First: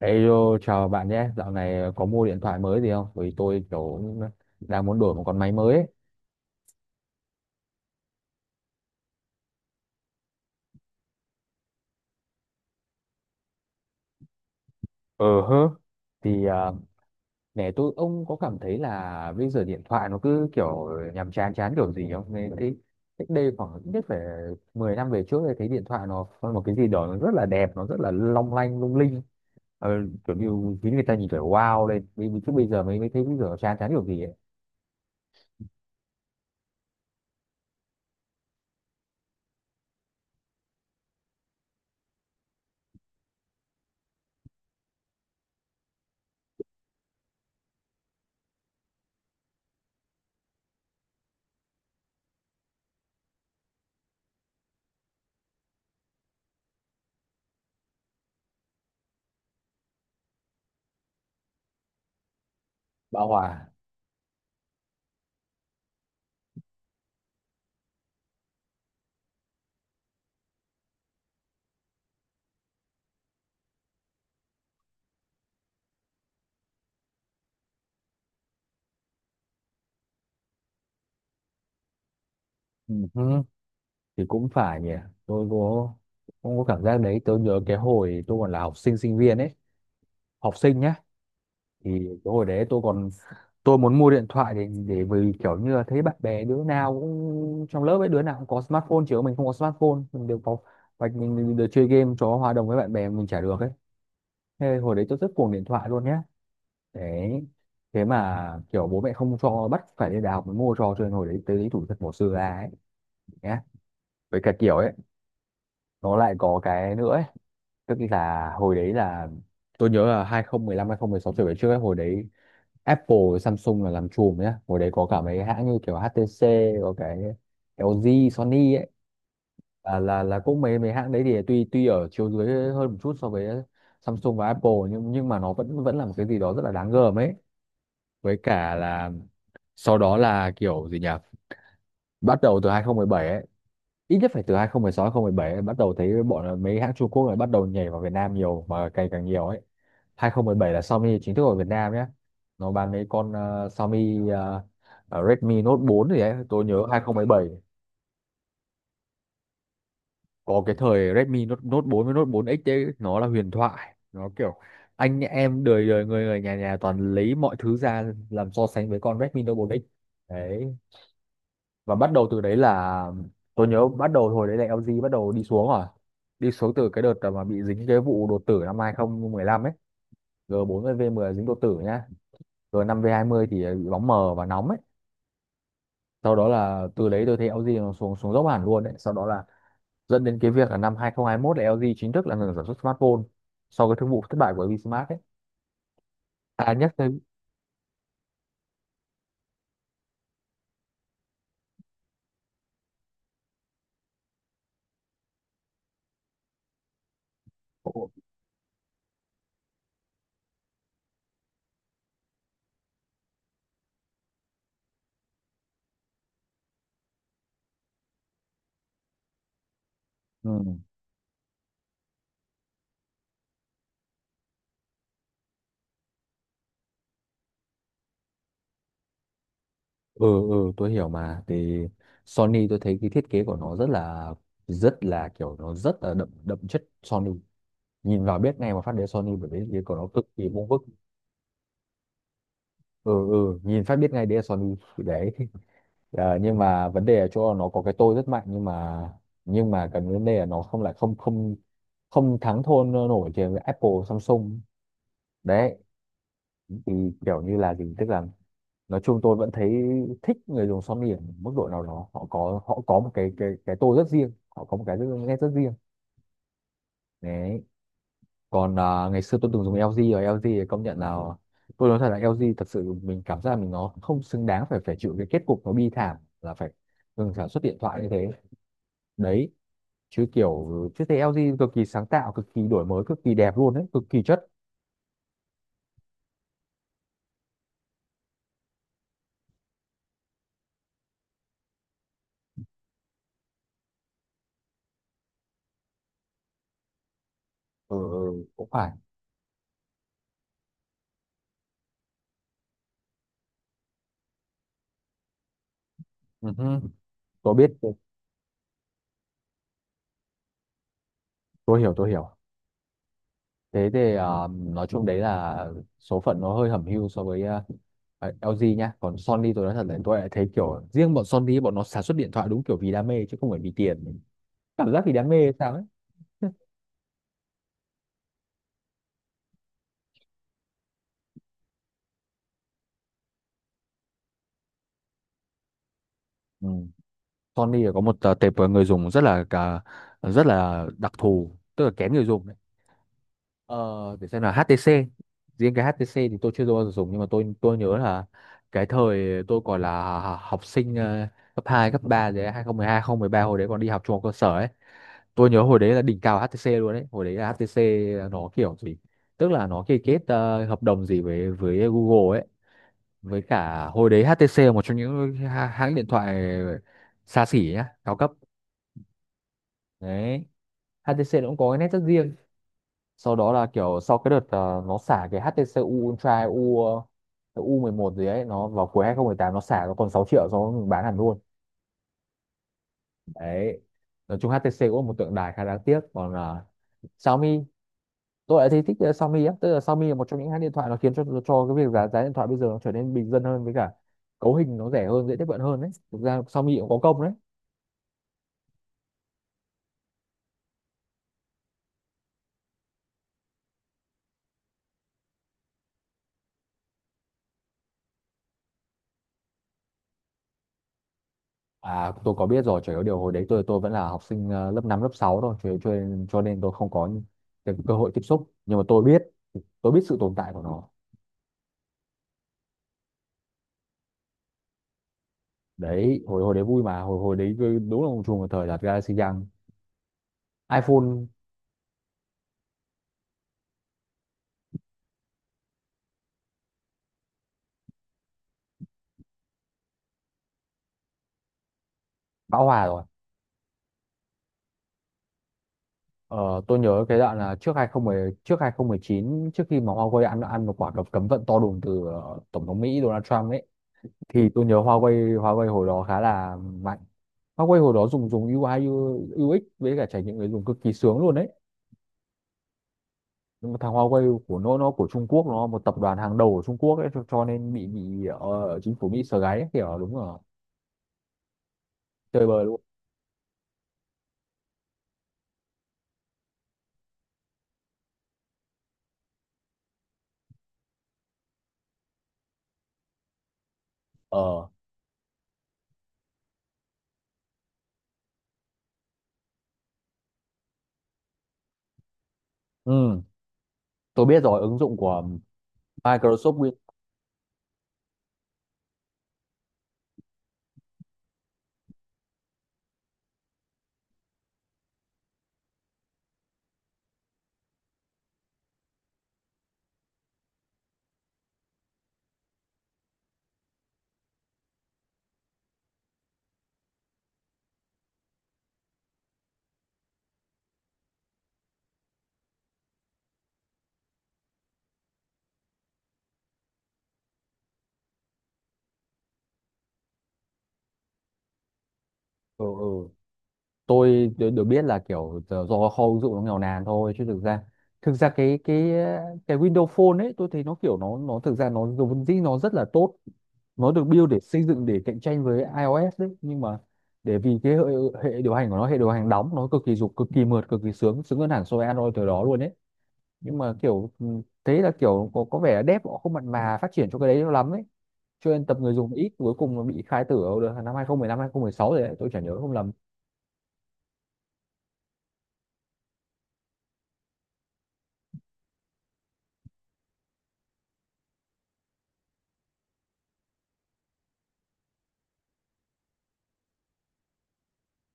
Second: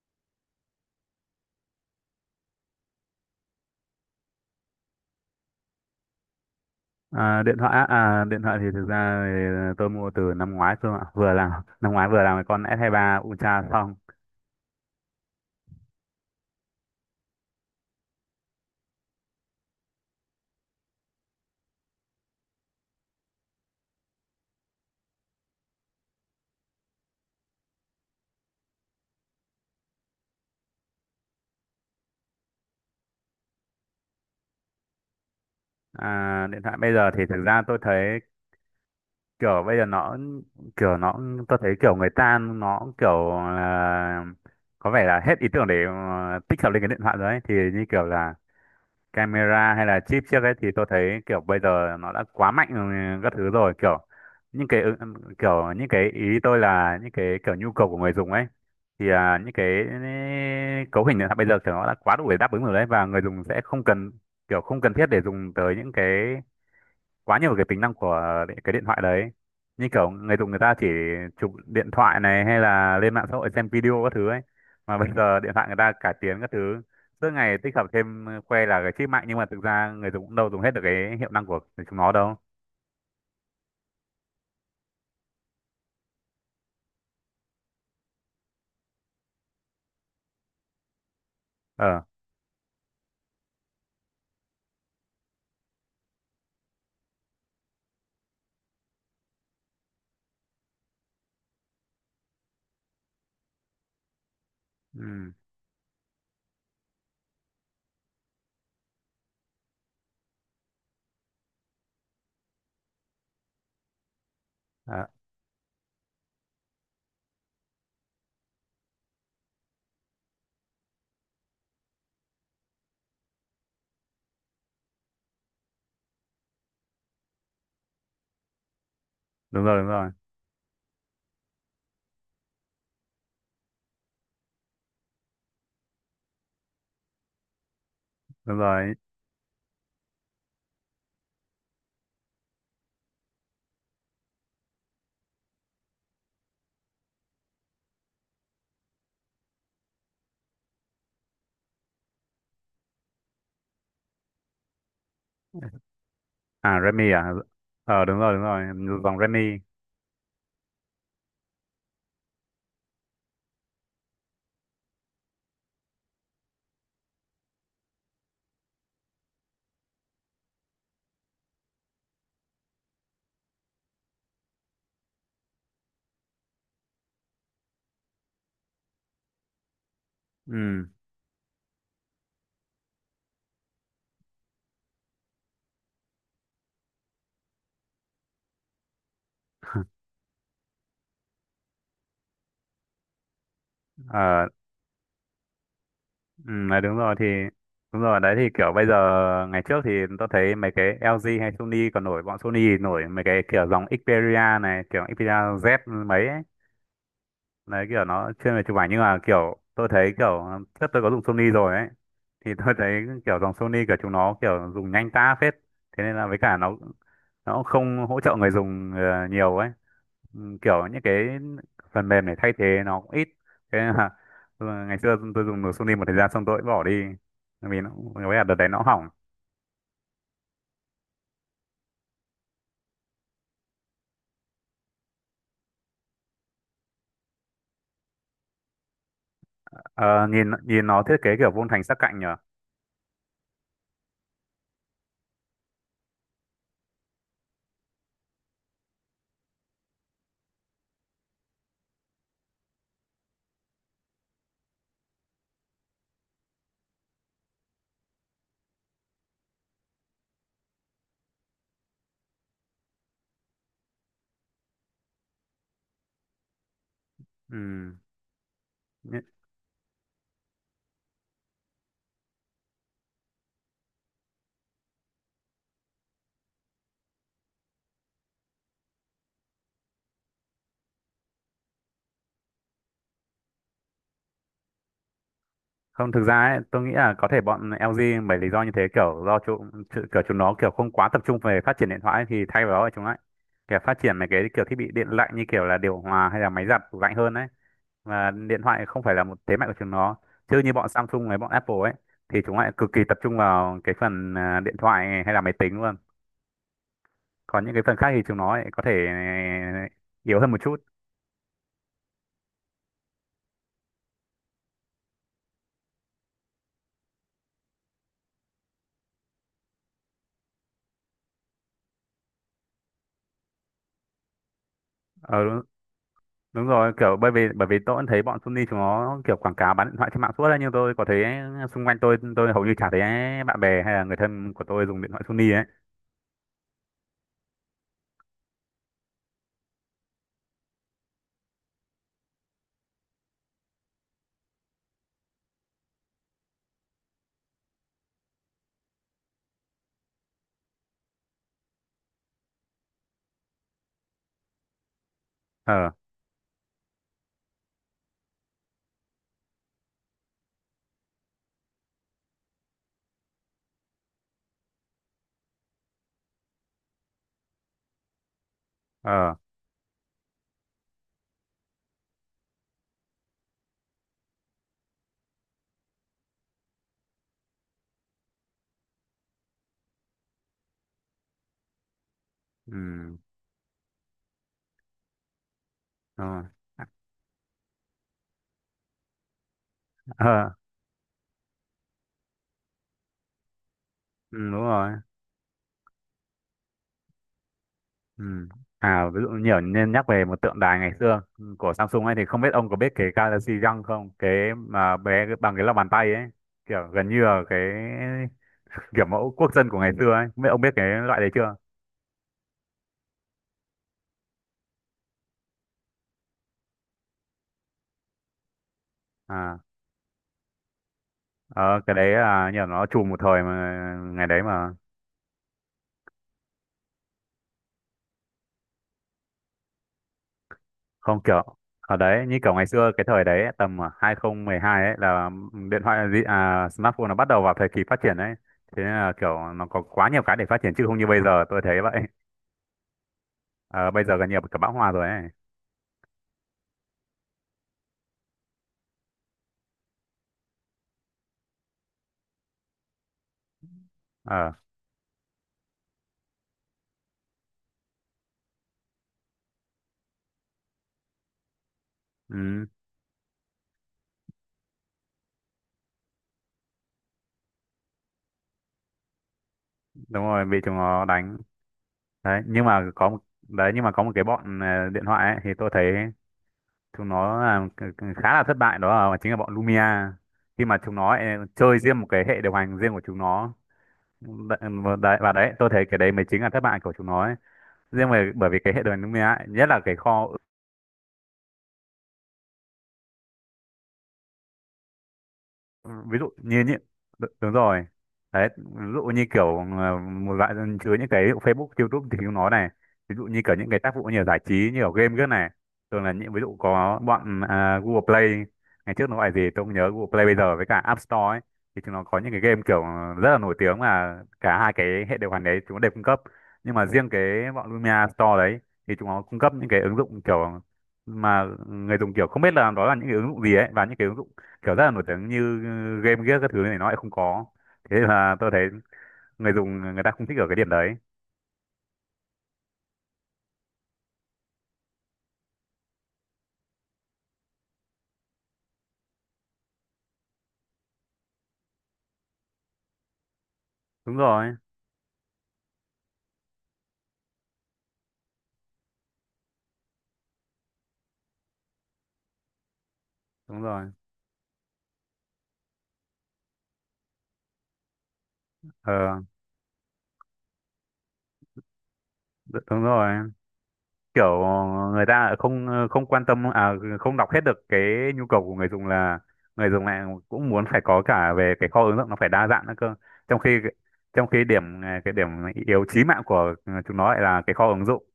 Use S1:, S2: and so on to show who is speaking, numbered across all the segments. S1: Hello, chào bạn nhé. Dạo này có mua điện thoại mới gì không? Bởi vì tôi kiểu cũng đang muốn đổi một con máy mới ấy.
S2: Điện thoại á, điện thoại thì thực ra tôi mua từ năm ngoái cơ ạ, vừa làm năm ngoái vừa làm cái con S23 Ultra xong.
S1: Ờ hơ. Thì nè tôi ông có cảm thấy là bây giờ điện thoại nó cứ kiểu nhàm chán chán kiểu gì không? Nên thấy cách đây khoảng ít nhất phải 10 năm về trước thì thấy điện thoại nó có một cái gì đó nó rất là đẹp, nó rất là long lanh lung linh. Ờ, kiểu như khiến người ta nhìn phải wow lên. Vì- vì Chứ bây giờ mới mới thấy bây giờ chán chán kiểu gì ấy.
S2: Điện thoại bây giờ thì thực ra tôi thấy kiểu bây giờ nó tôi thấy kiểu người ta nó kiểu là có vẻ là hết ý tưởng để tích hợp lên cái điện thoại rồi ấy. Thì như kiểu là camera hay là chip trước ấy thì tôi thấy kiểu bây giờ nó đã quá mạnh, ừ, các thứ rồi, kiểu những cái, ừ, kiểu những cái ý tôi là những cái kiểu nhu cầu của người dùng ấy, thì những cái cấu hình này bây giờ kiểu nó đã quá đủ để đáp ứng rồi đấy, và người
S1: Bão
S2: dùng
S1: hòa.
S2: sẽ không cần kiểu không cần thiết để dùng tới những cái quá nhiều cái tính năng của cái điện thoại đấy, như kiểu người dùng người ta chỉ chụp điện thoại này hay là lên mạng xã hội xem video các thứ ấy, mà bây giờ điện thoại người ta cải tiến các thứ, suốt ngày tích hợp thêm, khoe là cái chip mạnh nhưng mà thực ra người dùng cũng đâu dùng hết được cái hiệu năng của chúng nó đâu.
S1: Ừ. Thì cũng phải nhỉ. Tôi có Cũng có cảm giác đấy. Tôi nhớ cái hồi tôi còn là học sinh sinh viên ấy, học sinh nhá. Thì
S2: Ờ.
S1: cái hồi đấy tôi muốn mua điện thoại để vì kiểu như là thấy bạn bè đứa nào cũng trong lớp ấy, đứa nào cũng có smartphone chứ mình không có smartphone, mình đều có và mình được chơi game cho hòa đồng với bạn bè, mình chả được ấy. Thế hồi đấy tôi rất
S2: Ừ.
S1: cuồng điện thoại luôn nhá. Đấy thế mà kiểu bố mẹ không cho, bắt phải đi đại học mới mua cho nên hồi đấy tới lý thủ thật bỏ xưa ra ấy nhá. Với cả kiểu ấy,
S2: Ờ,
S1: nó lại có cái nữa ấy. Tức là hồi đấy là tôi nhớ là 2015 sáu trở về trước ấy, hồi đấy Apple với Samsung là làm chùm nhá. Hồi đấy có cả mấy hãng như kiểu HTC, có cái LG, Sony ấy,
S2: đúng rồi, đúng
S1: là
S2: rồi.
S1: là là cũng mấy mấy hãng đấy thì tuy tuy ở chiều dưới hơn một chút so với Samsung và Apple, nhưng mà nó vẫn vẫn là một cái gì đó rất là đáng gờm ấy. Với
S2: Đúng
S1: cả
S2: rồi.
S1: là sau đó là kiểu gì nhỉ? Bắt đầu từ 2017 ấy, ít nhất phải từ 2016 2017 em bắt đầu thấy bọn mấy hãng Trung Quốc này bắt đầu nhảy vào Việt Nam nhiều mà càng càng nhiều ấy. 2017 là Xiaomi chính thức ở Việt Nam nhé. Nó bán mấy con Xiaomi Redmi Note 4 gì đấy tôi nhớ
S2: À, Redmi à?
S1: 2017.
S2: Ờ, đúng rồi, đúng rồi, dòng Redmi.
S1: Có cái thời Redmi Note, Note 4 với Note 4X đấy nó là huyền thoại, nó kiểu anh em đời đời người người nhà nhà toàn lấy mọi thứ ra làm so sánh với con Redmi Note 4X. Đấy, và bắt đầu từ đấy là tôi nhớ bắt đầu hồi đấy là LG bắt đầu đi xuống rồi, đi xuống từ cái đợt mà bị dính cái vụ đột tử năm 2015 ấy.
S2: Ừ.
S1: G40 V10 dính đột tử nhá, G5 v mươi thì bị bóng mờ và nóng ấy. Sau đó là từ đấy tôi thấy LG nó xuống xuống dốc hẳn luôn. Đấy sau đó là dẫn đến cái việc là năm 2021 là LG chính thức là ngừng sản xuất smartphone sau cái thương vụ thất
S2: Ờ.
S1: bại của LG Smart ấy.
S2: Ừ,
S1: À
S2: mà
S1: nhắc
S2: đúng
S1: tới
S2: rồi thì đúng rồi đấy, thì kiểu bây giờ ngày trước thì tôi thấy mấy cái LG hay Sony còn nổi, bọn Sony thì nổi mấy cái kiểu dòng Xperia này, kiểu Xperia Z mấy ấy, đấy kiểu nó chuyên về chụp ảnh nhưng mà kiểu tôi thấy kiểu trước tôi có dùng Sony rồi ấy, thì tôi thấy kiểu dòng Sony kiểu chúng nó kiểu dùng nhanh ta phết, thế nên là với cả nó cũng không hỗ trợ người dùng, nhiều ấy. Ừ,
S1: Ừ.
S2: kiểu những cái phần mềm để thay thế nó cũng ít, thế nên là ừ, ngày xưa tôi dùng được Sony một thời gian xong tôi cũng bỏ đi. Bởi vì nó với cả đợt đấy nó hỏng.
S1: Ừ ừ, tôi hiểu mà. Thì Sony tôi thấy cái thiết kế của nó rất là kiểu nó rất là đậm đậm chất Sony, nhìn vào biết ngay mà phát đến Sony bởi vì thiết kế của nó
S2: Ờ,
S1: cực kỳ
S2: nhìn
S1: vuông vức.
S2: nhìn nó thiết kế kiểu vuông thành sắc cạnh nhở.
S1: Ừ ừ, nhìn phát biết ngay đấy là Sony đấy. Nhưng mà vấn đề ở chỗ là nó có cái tôi rất mạnh, nhưng mà cái vấn đề là nó không lại không không không thắng thôn nổi trên Apple Samsung. Đấy thì kiểu như là gì, tức là nói chung tôi vẫn thấy thích người dùng Sony ở mức độ nào đó, họ có một cái cái tôi rất riêng, họ có một nét rất riêng. Đấy, còn ngày
S2: Ừ.
S1: xưa tôi từng dùng LG rồi, LG thì công nhận là tôi nói thật là LG thật sự mình cảm giác là mình nó không xứng đáng phải phải chịu cái kết cục nó bi thảm là phải ngừng sản xuất điện thoại như thế. Đấy chứ kiểu chứ thấy LG cực kỳ sáng tạo, cực kỳ đổi mới, cực kỳ đẹp luôn đấy, cực kỳ chất.
S2: Không, thực ra ấy, tôi nghĩ là có thể bọn LG bởi lý do như thế, kiểu do kiểu chúng nó kiểu không quá tập trung về phát triển điện thoại ấy, thì thay vào đó là chúng lại kiểu phát triển mấy cái kiểu thiết bị điện lạnh như kiểu là điều hòa hay là máy giặt tủ lạnh hơn đấy.
S1: Ừ,
S2: Và
S1: ừ,
S2: điện
S1: cũng
S2: thoại
S1: phải.
S2: không phải là một thế mạnh của chúng nó. Chứ như bọn Samsung với bọn Apple ấy thì chúng lại cực kỳ tập trung vào cái phần điện thoại hay là máy tính luôn.
S1: Ừ tôi
S2: Còn
S1: biết.
S2: những cái
S1: tôi
S2: phần khác thì chúng nó lại có thể, yếu hơn một chút.
S1: tôi hiểu, tôi hiểu. Thế thì nói chung đấy là số phận nó hơi hẩm hiu so với LG nhá. Còn Sony tôi nói thật là tôi lại thấy kiểu riêng bọn Sony, bọn nó sản xuất điện thoại đúng kiểu vì đam mê chứ không phải vì tiền, cảm giác vì đam mê hay
S2: Ờ,
S1: sao ấy.
S2: đúng rồi, kiểu bởi vì tôi cũng thấy bọn Sony chúng nó kiểu quảng cáo bán điện thoại trên mạng suốt đấy nhưng tôi có thấy xung quanh tôi hầu như chả thấy bạn bè hay là người thân của tôi dùng điện thoại Sony ấy.
S1: Ừ. Sony có một tệp người dùng rất là đặc thù, tức là kén người dùng đấy. Ờ, để xem là HTC, riêng cái HTC thì tôi chưa bao giờ dùng nhưng mà tôi nhớ là cái thời tôi còn là học sinh cấp 2 cấp 3 đấy, 2012, 2013 hồi đấy còn đi học trung học cơ sở ấy. Tôi nhớ hồi
S2: Ờ.
S1: đấy là đỉnh cao HTC luôn đấy, hồi đấy là HTC nó kiểu gì, tức là nó ký kết hợp đồng gì với Google ấy. Với cả hồi đấy HTC là một trong những hãng điện thoại xa xỉ nhá, cao cấp.
S2: Ờ.
S1: Đấy, HTC nó cũng có cái nét rất riêng. Sau đó là kiểu sau cái đợt nó xả cái HTC U Ultra, U11 gì ấy nó vào cuối 2018, nó xả nó còn 6 triệu, sau đó mình bán hẳn luôn.
S2: Ừ.
S1: Đấy, nói chung HTC cũng là một tượng đài khá đáng tiếc. Còn
S2: Ờ.
S1: Xiaomi, tôi lại thấy thích Xiaomi á, tức là Xiaomi là một trong những
S2: Ờ,
S1: hãng điện thoại nó khiến cho cái việc giá giá điện thoại bây giờ nó trở nên bình dân hơn, với cả
S2: ừ,
S1: cấu
S2: đúng
S1: hình nó
S2: rồi.
S1: rẻ hơn, dễ tiếp cận hơn. Đấy, thực ra Xiaomi cũng có công đấy.
S2: Ừ. À, ví dụ nhiều nên nhắc về một tượng đài ngày xưa của Samsung ấy, thì không biết ông có biết cái Galaxy Young không, cái mà bé bằng cái lòng bàn tay ấy, kiểu gần như là cái kiểu mẫu quốc dân của ngày xưa ấy, không biết ông biết cái loại đấy chưa?
S1: Tôi có biết rồi, chỉ có điều hồi đấy tôi vẫn là học sinh lớp 5 lớp 6 thôi, cho nên tôi không có những cái cơ hội tiếp xúc, nhưng mà
S2: À.
S1: tôi biết sự tồn tại của nó.
S2: Ờ, cái đấy là nhờ nó trùm một thời mà, ngày đấy mà.
S1: Đấy hồi hồi đấy vui mà, hồi hồi đấy đúng là một chùm một thời là Galaxy Young,
S2: Không
S1: iPhone.
S2: kiểu ở đấy như kiểu ngày xưa cái thời đấy ấy, tầm 2012 ấy, là điện thoại gì, smartphone nó bắt đầu vào thời kỳ phát triển đấy, thế nên là kiểu nó có quá nhiều cái để phát triển chứ không như bây giờ tôi thấy vậy.
S1: Bão hòa rồi.
S2: Ờ, bây giờ gần như là cả bão hòa rồi ấy.
S1: Ờ, tôi nhớ cái đoạn là trước 2010, trước 2019 trước khi mà Huawei ăn ăn một quả cấm cấm vận to đùng từ tổng thống Mỹ Donald Trump ấy. Thì
S2: Ờ.
S1: tôi nhớ Huawei Huawei hồi đó khá là mạnh. Huawei hồi đó dùng dùng UI UX với cả trải nghiệm người dùng cực kỳ sướng luôn đấy.
S2: Ừ,
S1: Nhưng mà thằng Huawei của nó của Trung Quốc, nó một tập đoàn hàng đầu của Trung Quốc ấy, cho nên bị chính phủ Mỹ sờ gáy ấy, kiểu đúng
S2: đúng
S1: rồi,
S2: rồi, bị chúng nó đánh đấy.
S1: chơi bời
S2: Nhưng
S1: luôn.
S2: mà có một đấy, nhưng mà có một cái bọn, điện thoại ấy, thì tôi thấy chúng nó là khá là thất bại, đó là chính là bọn Lumia, khi mà chúng nó chơi riêng một cái hệ điều hành riêng của chúng nó. Ừ,
S1: Ờ
S2: và đấy tôi thấy cái đấy mới chính là thất bại của chúng nó ấy. Riêng về bởi vì cái hệ điều hành Lumia ấy, nhất là cái kho.
S1: ừ, tôi biết rồi, ứng dụng của
S2: Ừ, ví dụ
S1: Microsoft
S2: như
S1: Win.
S2: những, đúng rồi. Đấy, ví dụ như kiểu, một loại dân chứa những cái Facebook, YouTube thì chúng nó này, ví dụ như kiểu những cái tác vụ như là giải trí như ở game cái này, thường là những ví dụ có bọn, Google Play, ngày trước nó gọi gì tôi không nhớ, Google Play bây giờ với cả App Store ấy, thì chúng nó có những cái game kiểu rất là nổi tiếng mà cả hai cái hệ điều hành đấy chúng nó đều cung cấp, nhưng mà riêng cái bọn Lumia Store đấy thì chúng nó cung cấp những cái ứng dụng kiểu mà người dùng kiểu không biết là đó là những cái ứng dụng gì ấy, và những cái ứng dụng kiểu rất là nổi tiếng như game gear các thứ này nó lại không có, thế là tôi thấy người dùng người ta không thích ở cái điểm đấy.
S1: Ừ, ừ. tôi được Được biết là kiểu giờ do kho ứng dụng nó nghèo nàn thôi, chứ thực ra cái Windows Phone ấy tôi thấy nó kiểu nó thực ra nó vốn dĩ nó rất là tốt. Nó được
S2: Đúng
S1: build để
S2: rồi,
S1: xây dựng để cạnh tranh với iOS đấy, nhưng mà để vì cái hệ điều hành của nó, hệ điều hành đóng nó cực kỳ dục, cực kỳ mượt, cực kỳ sướng sướng hơn hẳn so với Android từ đó luôn ấy. Nhưng
S2: đúng
S1: mà
S2: rồi.
S1: kiểu thế là kiểu có vẻ là dev họ không mặn mà phát triển cho cái đấy cho lắm ấy, cho nên tập người dùng
S2: Ờ.
S1: ít, cuối cùng nó bị khai tử ở năm 2015 2016 rồi đấy tôi chả nhớ không
S2: Đúng
S1: lầm.
S2: rồi, kiểu người ta không không quan tâm, không đọc hết được cái nhu cầu của người dùng là người dùng này cũng muốn phải có cả về cái kho ứng dụng nó phải đa dạng nữa cơ, trong khi trong khi điểm, cái điểm yếu chí mạng của, ừ, chúng nó lại là cái kho ứng dụng.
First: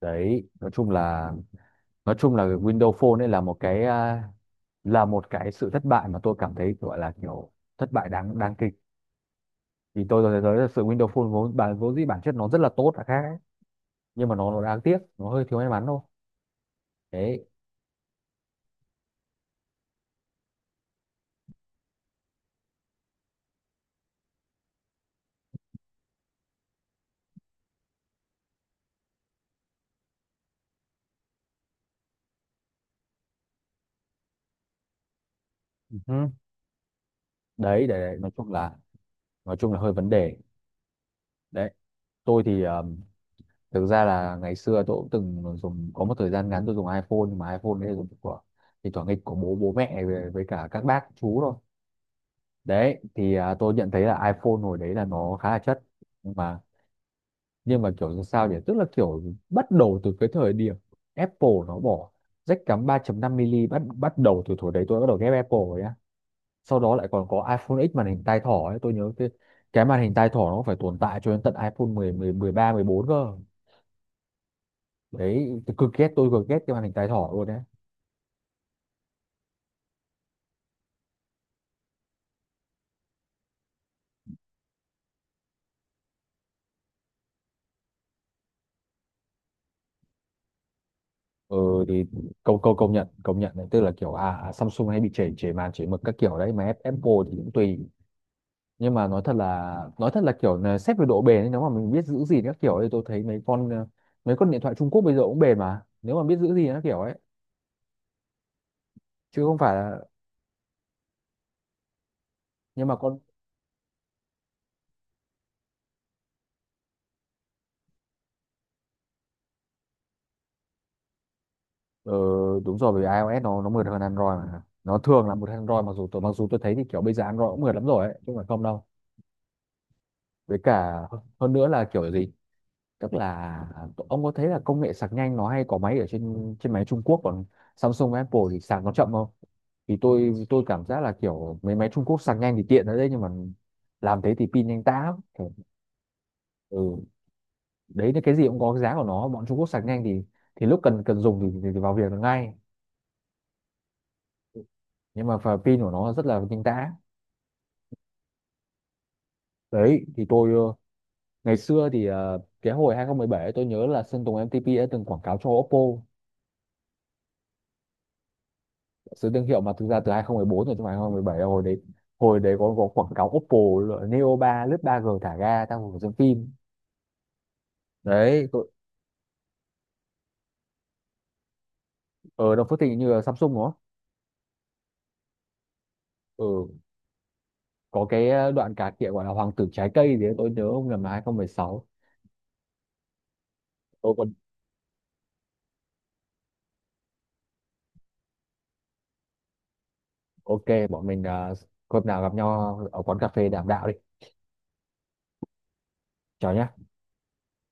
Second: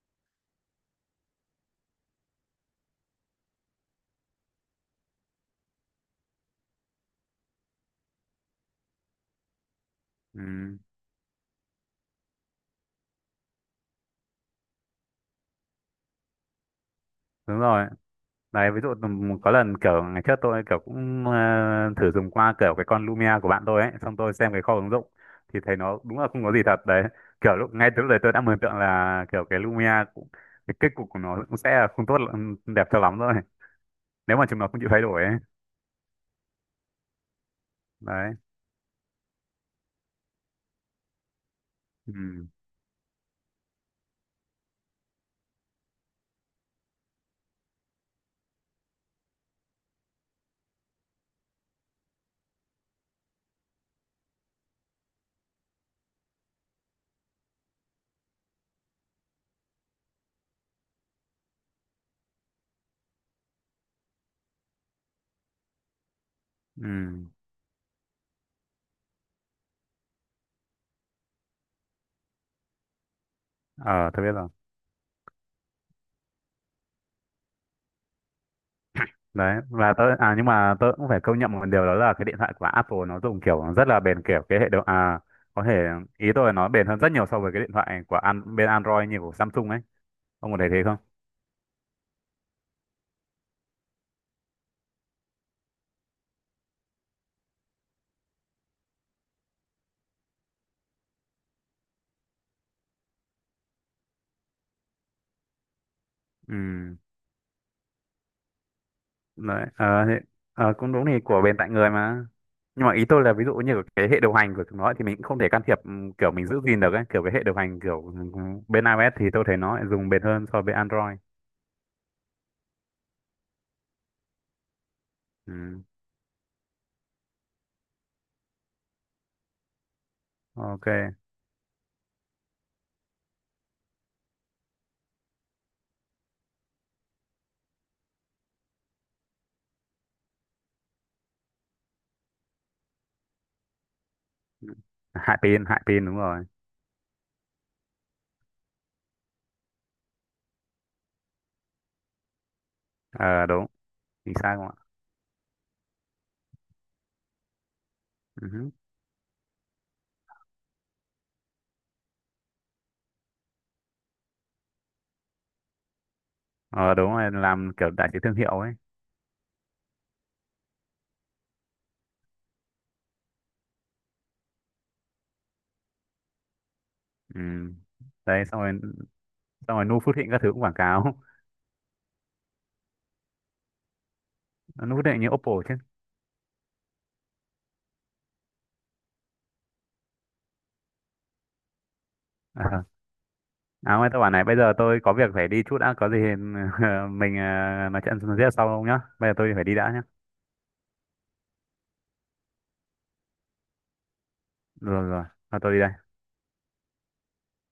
S1: Đấy, nói chung là Windows Phone ấy là là một cái sự thất bại mà tôi cảm thấy gọi là kiểu thất bại đáng đáng kịch, thì tôi
S2: Ừ,
S1: thấy tới sự Windows Phone vốn dĩ bản chất nó rất là tốt là khác ấy. Nhưng mà nó đáng tiếc, nó hơi thiếu may mắn thôi. Đấy.
S2: đúng rồi. Đấy, ví dụ có lần kiểu ngày trước tôi kiểu cũng, thử dùng qua kiểu cái con Lumia của bạn tôi ấy, xong tôi xem cái kho ứng dụng thì thấy nó đúng là không có gì thật đấy. Kiểu lúc ngay từ lúc đấy tôi đã mường tượng là kiểu cái Lumia cũng cái kết cục của nó cũng sẽ là không tốt đẹp cho lắm rồi. Nếu mà chúng nó không chịu thay đổi ấy.
S1: Ừ. Đấy đấy, đấy.
S2: Đấy.
S1: Nói chung là hơi vấn đề đấy. Tôi
S2: Ừ.
S1: thì thực ra là ngày xưa tôi cũng từng dùng có một thời gian ngắn tôi dùng iPhone, nhưng mà iPhone đấy là dùng của thì thoảng nghịch của bố bố mẹ với cả các bác chú thôi. Đấy thì tôi nhận thấy là iPhone hồi đấy là nó khá là chất, nhưng mà kiểu làm sao nhỉ, tức là kiểu bắt đầu từ cái thời điểm Apple nó bỏ jack cắm 3.5 mm, bắt bắt đầu từ thời đấy tôi bắt đầu ghét Apple rồi á. Sau đó lại
S2: Ừ.
S1: còn có iPhone X màn hình tai thỏ ấy, tôi nhớ cái màn hình tai thỏ nó phải tồn tại cho đến tận iPhone mười mười 13 14 cơ.
S2: Ờ, tôi biết rồi.
S1: Đấy, tôi cực ghét, tôi cực ghét cái màn hình tai thỏ luôn đấy.
S2: Đấy, và tớ, nhưng mà tớ cũng phải công nhận một điều, đó là cái điện thoại của Apple nó dùng kiểu rất là bền, kiểu cái hệ điều, có thể ý tôi là nó bền hơn rất nhiều so với cái điện thoại của bên Android như của Samsung ấy, ông có thấy thế không?
S1: Ừ thì câu câu công nhận, đấy tức là kiểu Samsung hay bị chảy chảy màn, chảy mực các kiểu đấy, mà Apple thì cũng tùy. Nhưng mà nói thật là kiểu là xét về độ bền ấy, nếu mà mình biết giữ gìn các kiểu thì tôi thấy mấy con điện thoại Trung Quốc bây giờ cũng bền mà nếu mà biết giữ gìn các
S2: Ừ.
S1: kiểu ấy, chứ không
S2: Đấy,
S1: phải là
S2: cũng đúng thì của bên tại người mà,
S1: nhưng
S2: nhưng mà
S1: mà
S2: ý
S1: con
S2: tôi là ví dụ như cái hệ điều hành của chúng nó thì mình cũng không thể can thiệp, ừ, kiểu mình giữ gìn được ấy, kiểu cái hệ điều hành kiểu, ừ, bên iOS thì tôi thấy nó lại dùng bền hơn so với Android.
S1: ờ, đúng rồi, bởi vì iOS nó mượt hơn Android mà nó thường là một
S2: Ừ.
S1: Android, mặc dù tôi thấy thì kiểu bây giờ Android cũng mượt lắm rồi ấy chứ không phải không đâu. Với cả
S2: OK.
S1: hơn nữa là kiểu gì, tức là ông có thấy là công nghệ sạc nhanh nó hay có máy ở trên trên máy Trung Quốc còn Samsung và Apple thì sạc nó chậm không? Thì tôi cảm giác là kiểu mấy máy Trung Quốc sạc nhanh thì tiện ở đấy, nhưng mà làm thế thì pin nhanh tá
S2: Hại
S1: lắm.
S2: pin, hại pin, đúng rồi.
S1: Ừ, đấy là cái gì cũng có cái giá của nó, bọn Trung Quốc sạc nhanh thì lúc cần cần dùng thì vào việc được ngay,
S2: Ờ, đúng, chính xác không ạ.
S1: nhưng mà và pin của nó rất là nhanh tá.
S2: Ừ.
S1: Đấy thì tôi ngày xưa thì cái hồi 2017 tôi nhớ là Sơn Tùng MTP đã từng quảng cáo cho Oppo.
S2: Ờ, đúng rồi, làm kiểu đại sứ thương hiệu ấy.
S1: Sự thương hiệu mà thực ra từ 2014 rồi chứ không phải 2017 đâu. Hồi đấy có quảng cáo Oppo là Neo 3 lướt 3G thả ga trong một xem phim.
S2: Ừ. Đấy,
S1: Đấy
S2: xong rồi, xong rồi Nu Phước Thịnh các thứ cũng quảng cáo.
S1: ở Đồng Phước Thịnh như là Samsung đúng không?
S2: Nu Phước Thịnh như Oppo chứ.
S1: Ừ, có cái đoạn cà khịa gọi là Hoàng tử trái cây thì tôi nhớ không nhầm là 2016.
S2: Ờ. À mà
S1: Tôi
S2: tôi bảo
S1: còn
S2: này, bây giờ tôi có việc phải đi chút đã có gì mình, nói chuyện tiếp sau nhá, bây giờ tôi phải đi đã nhá.
S1: ok bọn mình hôm nào gặp nhau ở quán cà phê đàm đạo đi.
S2: Rồi, rồi. Thôi tôi đi đây.
S1: Chào nhá.